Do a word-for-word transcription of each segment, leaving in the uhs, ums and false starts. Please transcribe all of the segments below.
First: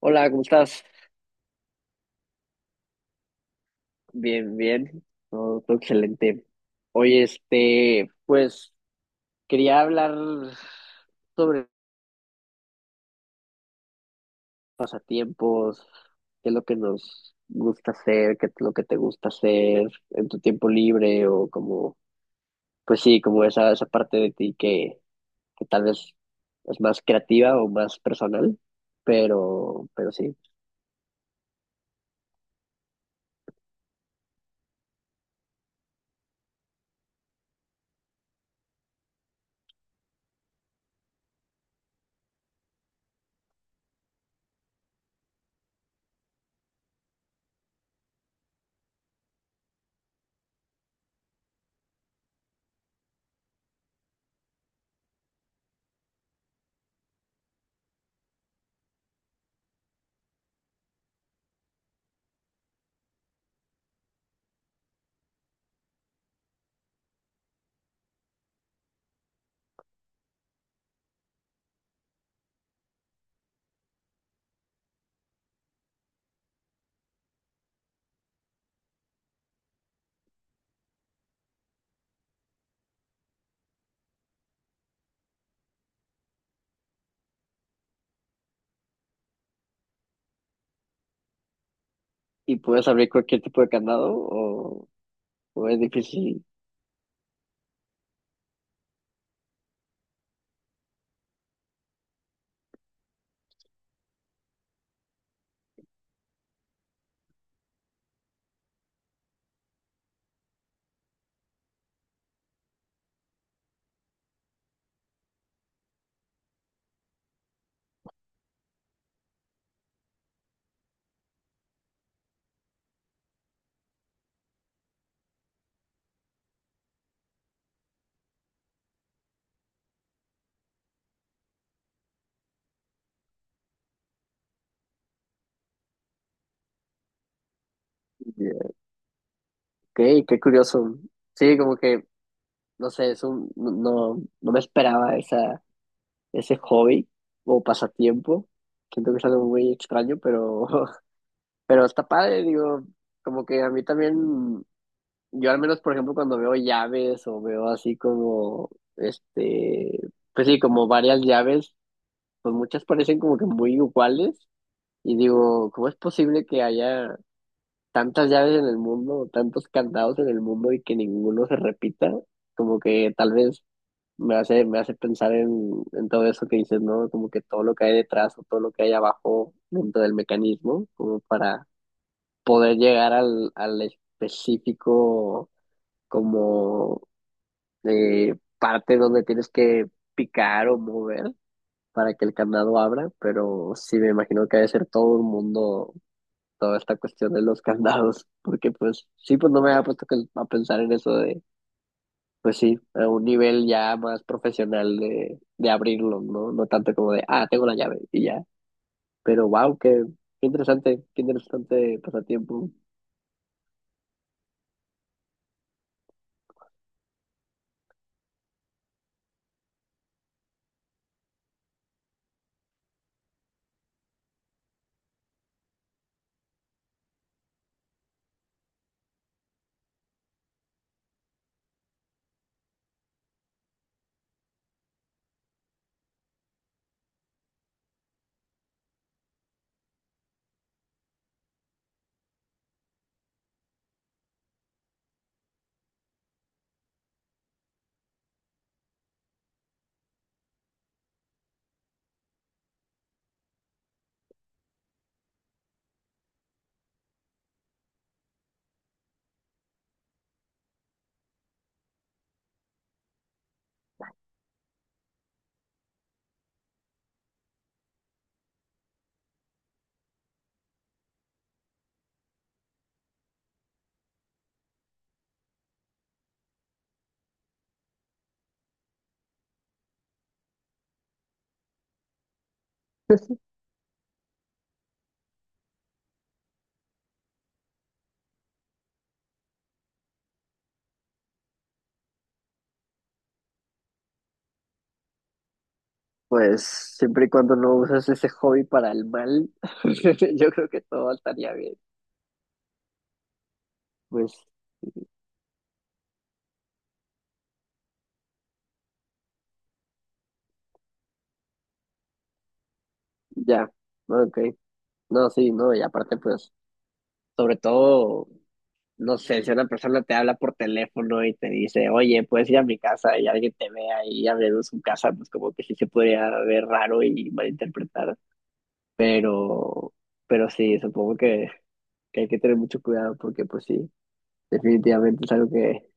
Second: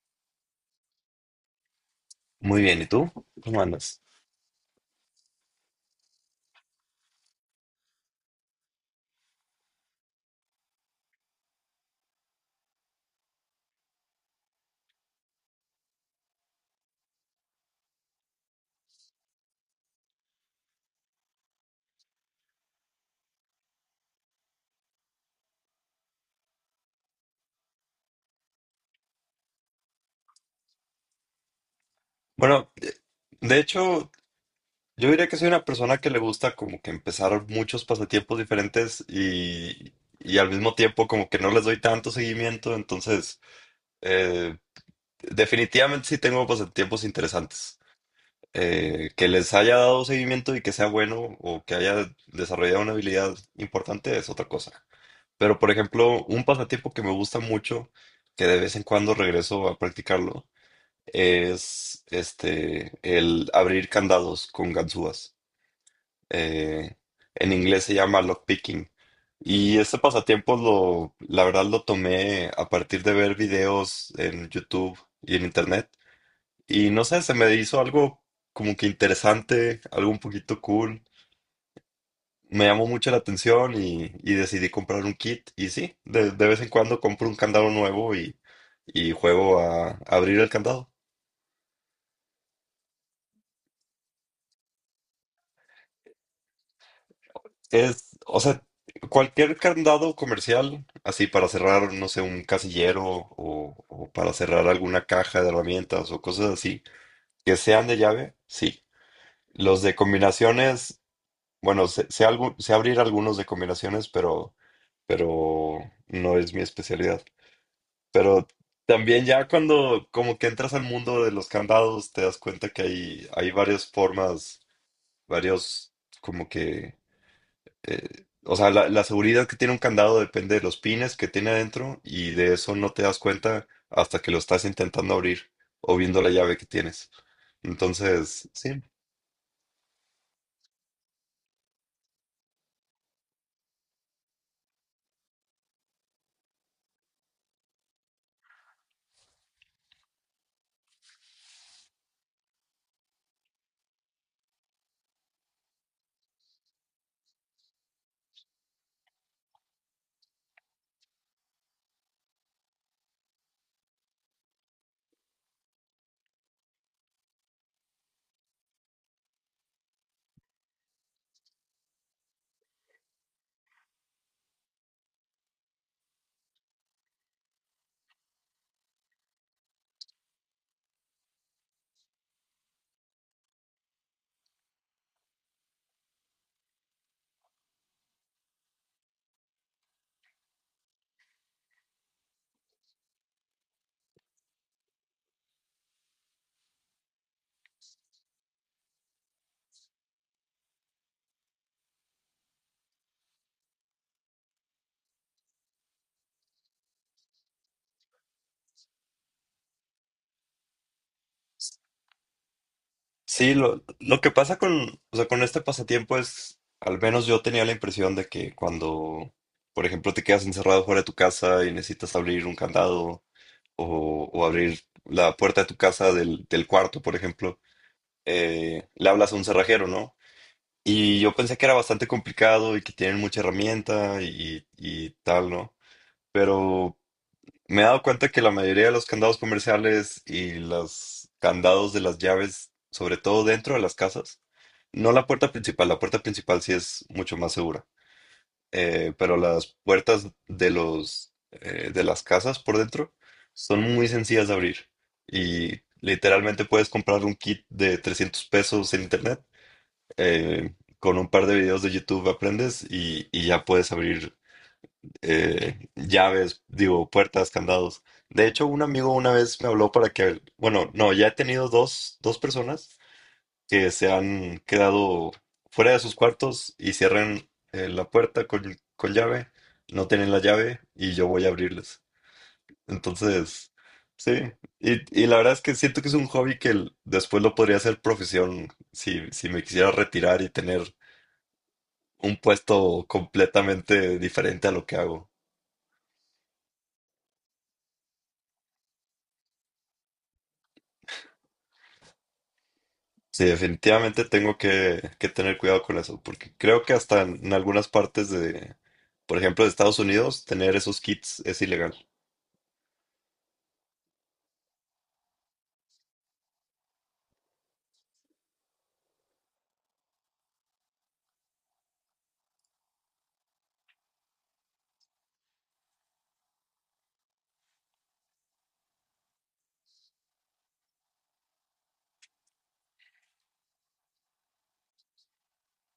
Hola, ¿cómo estás? Muy bien, ¿y tú? ¿Cómo andas? Bien, bien. Todo, todo excelente. Oye, este, pues quería hablar sobre pasatiempos, qué es lo que nos gusta hacer, qué es lo que te gusta hacer en tu tiempo libre o como, pues sí, como esa, esa parte de ti que, que tal vez es más creativa o más personal, pero, pero sí. Bueno, de hecho, yo diría que soy una persona que le gusta como que empezar muchos pasatiempos diferentes y, y al mismo tiempo como que no les doy tanto seguimiento. Entonces eh, definitivamente sí tengo pasatiempos interesantes. Eh, que les haya dado seguimiento y que sea bueno o que haya desarrollado una habilidad importante es otra cosa. Pero, por ejemplo, un pasatiempo que me gusta mucho, que de vez en cuando regreso a practicarlo, es este el abrir candados con ganzúas. Eh, en inglés se llama lockpicking. Y ese pasatiempo lo, la verdad lo tomé a partir de ver videos en YouTube y en internet. Y no sé, se me hizo algo como que interesante, algo un poquito cool. Me llamó mucho la atención y, y decidí comprar un kit. Y sí, de, de vez en cuando compro un candado nuevo y, y juego a abrir el candado. ¿Y puedes abrir cualquier tipo de candado o, o es difícil? Es, o sea, cualquier candado comercial, así para cerrar, no sé, un casillero o, o para cerrar alguna caja de herramientas o cosas así, que sean de llave, sí. Los de combinaciones, bueno, sé, sé algo- sé abrir algunos de combinaciones, pero, pero no es mi especialidad. Pero también ya cuando como que entras al mundo de los candados, te das cuenta que hay, hay varias formas, varios como que eh, o sea, la, la seguridad que tiene un candado depende de los pines que tiene adentro y de eso no te das cuenta hasta que lo estás intentando abrir o viendo la llave que tienes. Entonces, sí, Ok, qué curioso. Sí, como que no sé, es un, no, no no me esperaba esa, ese hobby o pasatiempo. Siento que es algo muy extraño, pero, pero está padre, digo, como que a mí también, yo al menos, por ejemplo, cuando veo llaves o veo así como, este, pues sí, como varias llaves, pues muchas parecen como que muy iguales y digo, ¿cómo es posible que haya tantas llaves en el mundo, tantos candados en el mundo y que ninguno se repita? Como que tal vez me hace, me hace pensar en, en todo eso que dices, ¿no? Como que todo lo que hay detrás o todo lo que hay abajo dentro del mecanismo, como para poder llegar al, al específico como eh, parte donde tienes que picar o mover para que el candado abra, pero sí me imagino que debe ser todo un mundo, toda esta cuestión de los candados, porque pues sí, pues no me había puesto que- a pensar en eso de pues sí, a un nivel ya más profesional de, de abrirlo, ¿no? No tanto como de, ah, tengo la llave y ya. Pero wow, qué, qué interesante, qué interesante pasatiempo. sí, lo, lo que pasa con, o sea, con este pasatiempo es, al menos yo tenía la impresión de que cuando, por ejemplo, te quedas encerrado fuera de tu casa y necesitas abrir un candado o, o abrir la puerta de tu casa del, del cuarto. Por ejemplo, eh, le hablas a un cerrajero, ¿no? Y yo pensé que era bastante complicado y que tienen mucha herramienta y, y tal, ¿no? Pero me he dado cuenta que la mayoría de los candados comerciales y los candados de las llaves, sobre todo dentro de las casas, no la puerta principal, la puerta principal sí es mucho más segura, eh, pero las puertas de los, eh, de las casas por dentro son muy sencillas de abrir y literalmente puedes comprar un kit de trescientos pesos en internet, eh, con un par de videos de YouTube aprendes y, y ya puedes abrir eh, llaves, digo, puertas, candados. De hecho, un amigo una vez me habló para que, bueno, no, ya he tenido dos, dos personas que se han quedado fuera de sus cuartos y cierran eh, la puerta con, con llave, no tienen la llave y yo voy a abrirles. Entonces, sí, y, y la verdad es que siento que es un hobby que l- después lo podría hacer profesión si, si me quisiera retirar y tener un puesto completamente diferente a lo que hago. Pues siempre y cuando no usas ese hobby para el mal, yo creo que todo estaría bien. Sí, definitivamente Pues tengo que, que tener cuidado con eso, porque creo que hasta en, en algunas partes de, por ejemplo, de Estados Unidos, tener esos kits es ilegal. ya, ok. No, sí, no, y aparte pues, sobre todo no sé, si una persona te habla por teléfono y te dice, oye, puedes ir a mi casa y alguien te vea y abriendo su casa, pues como que sí se podría ver raro y malinterpretar. Pero, pero sí, supongo que, que hay que tener mucho cuidado porque pues sí, definitivamente es algo que,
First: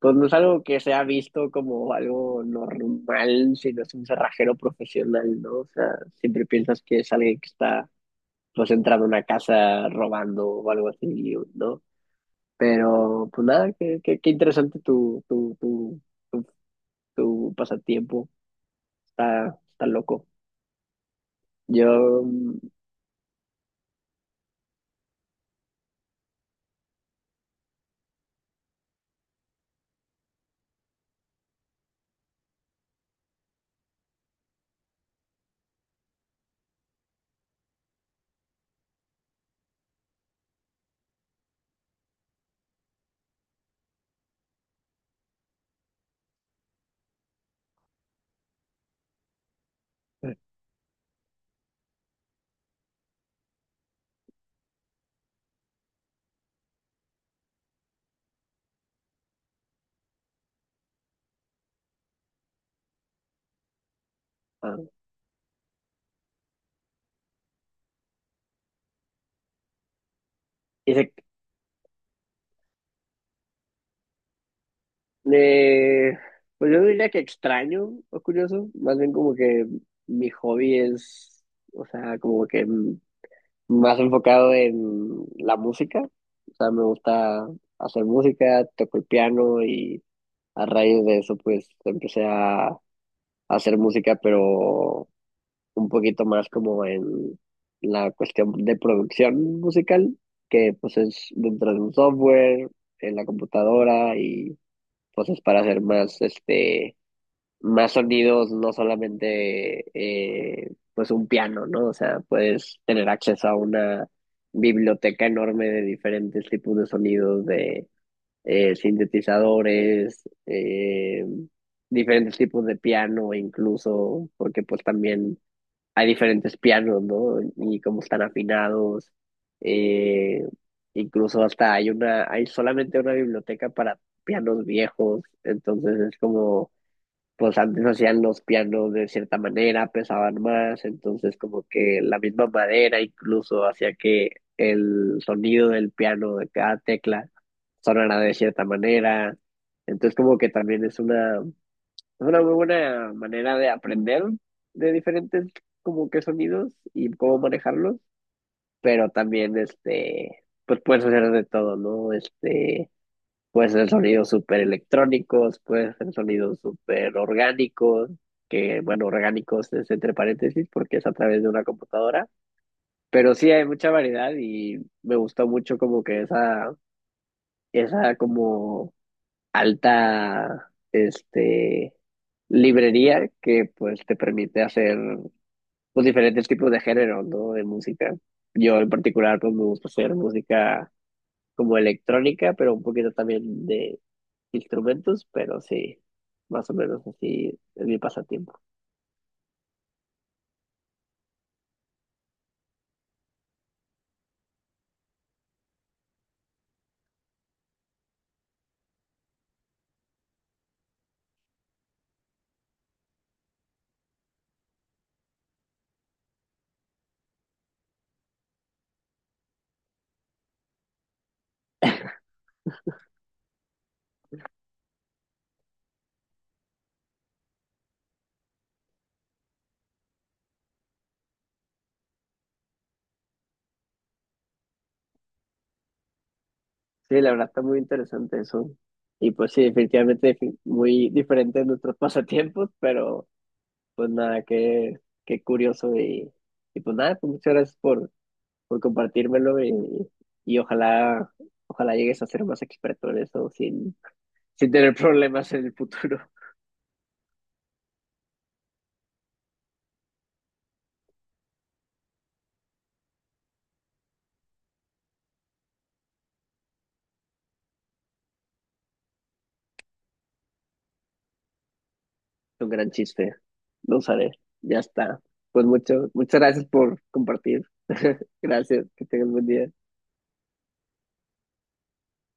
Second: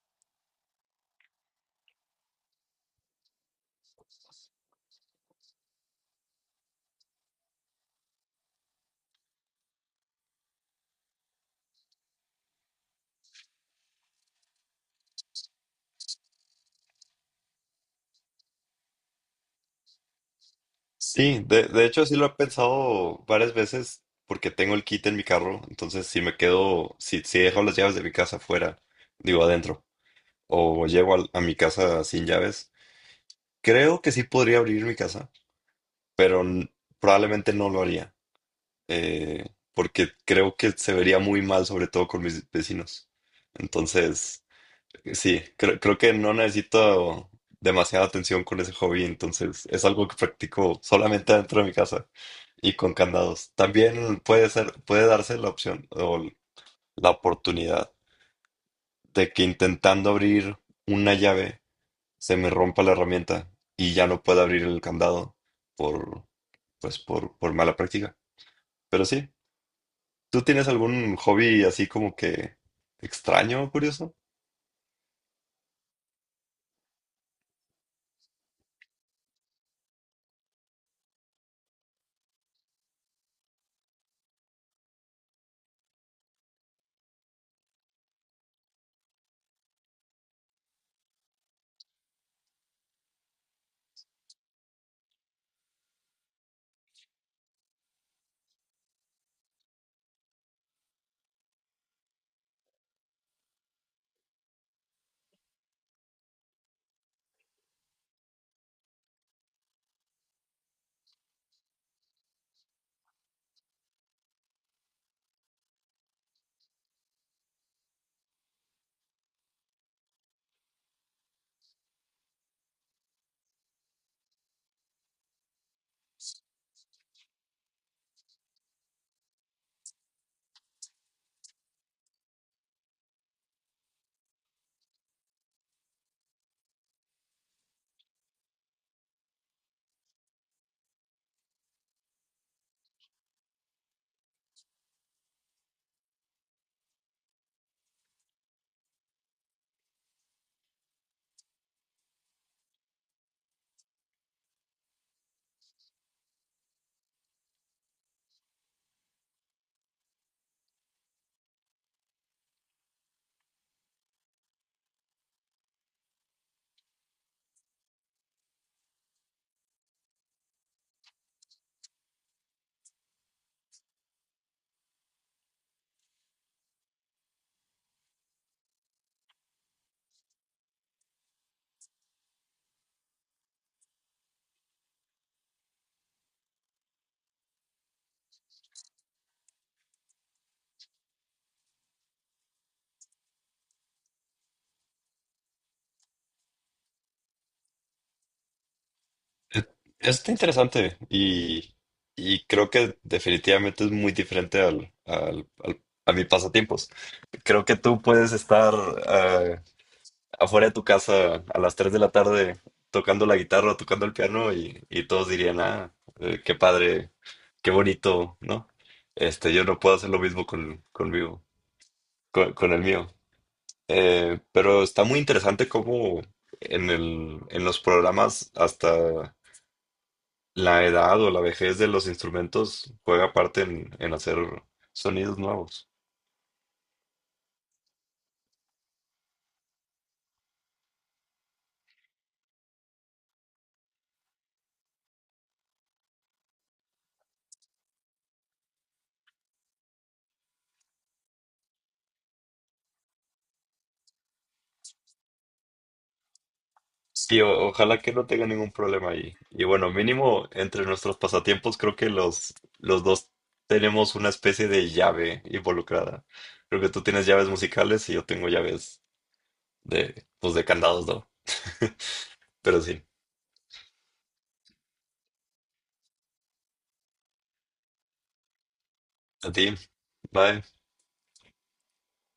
pues no es algo que se ha visto como algo normal, sino es un cerrajero profesional, ¿no? O sea, siempre piensas que es alguien que está pues entrando a una casa robando o algo así, ¿no? Pero, pues nada, qué, qué, qué interesante tu, tu, tu, tu, tu pasatiempo. Está, está loco. Sí, de, de hecho sí Yo, lo he mm, pensado varias veces porque tengo el kit en mi carro. Entonces si me quedo, si, si dejo las llaves de mi casa afuera, digo adentro, o llego al- a, mi casa sin llaves, creo que sí podría abrir mi casa, pero n- probablemente no lo haría. eh, Porque creo que se vería muy mal, sobre todo con mis vecinos. Entonces, sí, creo, creo que no necesito demasiada atención con ese hobby, entonces es algo que practico solamente dentro de mi casa y con candados. También puede ser, puede darse la opción o la oportunidad de que intentando abrir una llave se me rompa la herramienta y ya no pueda abrir ah, el candado por, pues, por, por mala práctica. Pero sí. ¿Tú tienes y algún hobby así como que extraño o curioso? eh, pues yo no diría que extraño o curioso, más bien como que mi hobby es, o sea, como que mm, más enfocado en la música. O sea, me gusta hacer música, toco el piano y a raíz de eso, pues empecé a hacer música, pero un poquito más como en la cuestión de producción musical, que pues es dentro de un software, en la computadora y pues es para hacer más, este, más sonidos, no solamente eh, pues un piano, ¿no? O sea, puedes tener acceso a una biblioteca enorme de diferentes tipos de sonidos, de eh, sintetizadores, eh, diferentes tipos de piano incluso, porque pues también hay diferentes pianos, ¿no? Y cómo están afinados. eh, Incluso hasta hay una, hay solamente una biblioteca para pianos viejos. Entonces es como, pues antes hacían los pianos de cierta manera, pesaban más. Entonces como que la misma madera incluso hacía que el sonido del piano de cada tecla sonara de cierta manera. Entonces como que también es una es una muy buena manera de aprender de diferentes como que sonidos y cómo manejarlos, pero también este, pues puedes hacer de todo, ¿no? Este, puedes hacer sonidos súper electrónicos, puedes hacer sonidos súper orgánicos, que bueno, orgánicos es entre paréntesis porque es a través de una computadora, pero sí hay mucha variedad y me gustó mucho como que esa, esa como alta este, librería que pues te permite hacer pues, diferentes tipos de género, ¿no? De música. Yo en particular pues me gusta hacer música como electrónica, pero un poquito también de instrumentos, pero sí, más o menos así es mi pasatiempo. Está interesante y, y creo que definitivamente es muy diferente al, al- al- a mis pasatiempos. Creo que tú puedes estar eh, afuera de tu casa a las tres de la tarde tocando la guitarra o tocando el piano y, y todos dirían, ah, eh, qué padre, qué bonito, ¿no? Este, yo no puedo hacer lo mismo con, conmigo, con, con el mío. Eh, pero está muy interesante cómo en el, en los programas hasta la edad o la vejez de los instrumentos juega parte en, en hacer sonidos nuevos. Sí, la verdad está muy interesante eso. Y pues sí, definitivamente difi- muy diferente de nuestros pasatiempos, pero pues nada, qué, qué curioso y, y pues nada, pues muchas gracias por por compartírmelo y, y ojalá, ojalá llegues a ser más experto en eso sin, sin tener problemas en el futuro. Sí, o- ojalá que no tenga ningún problema ahí. Y bueno, mínimo entre nuestros pasatiempos creo que los, los dos tenemos una especie de llave involucrada. Creo que tú tienes llaves musicales y yo tengo llaves de, pues de candados, ¿no? Un Pero gran sí, chiste. Lo usaré. Ya está. Pues mucho, muchas gracias por compartir. Gracias. Que tengas buen a ti. día. Bye.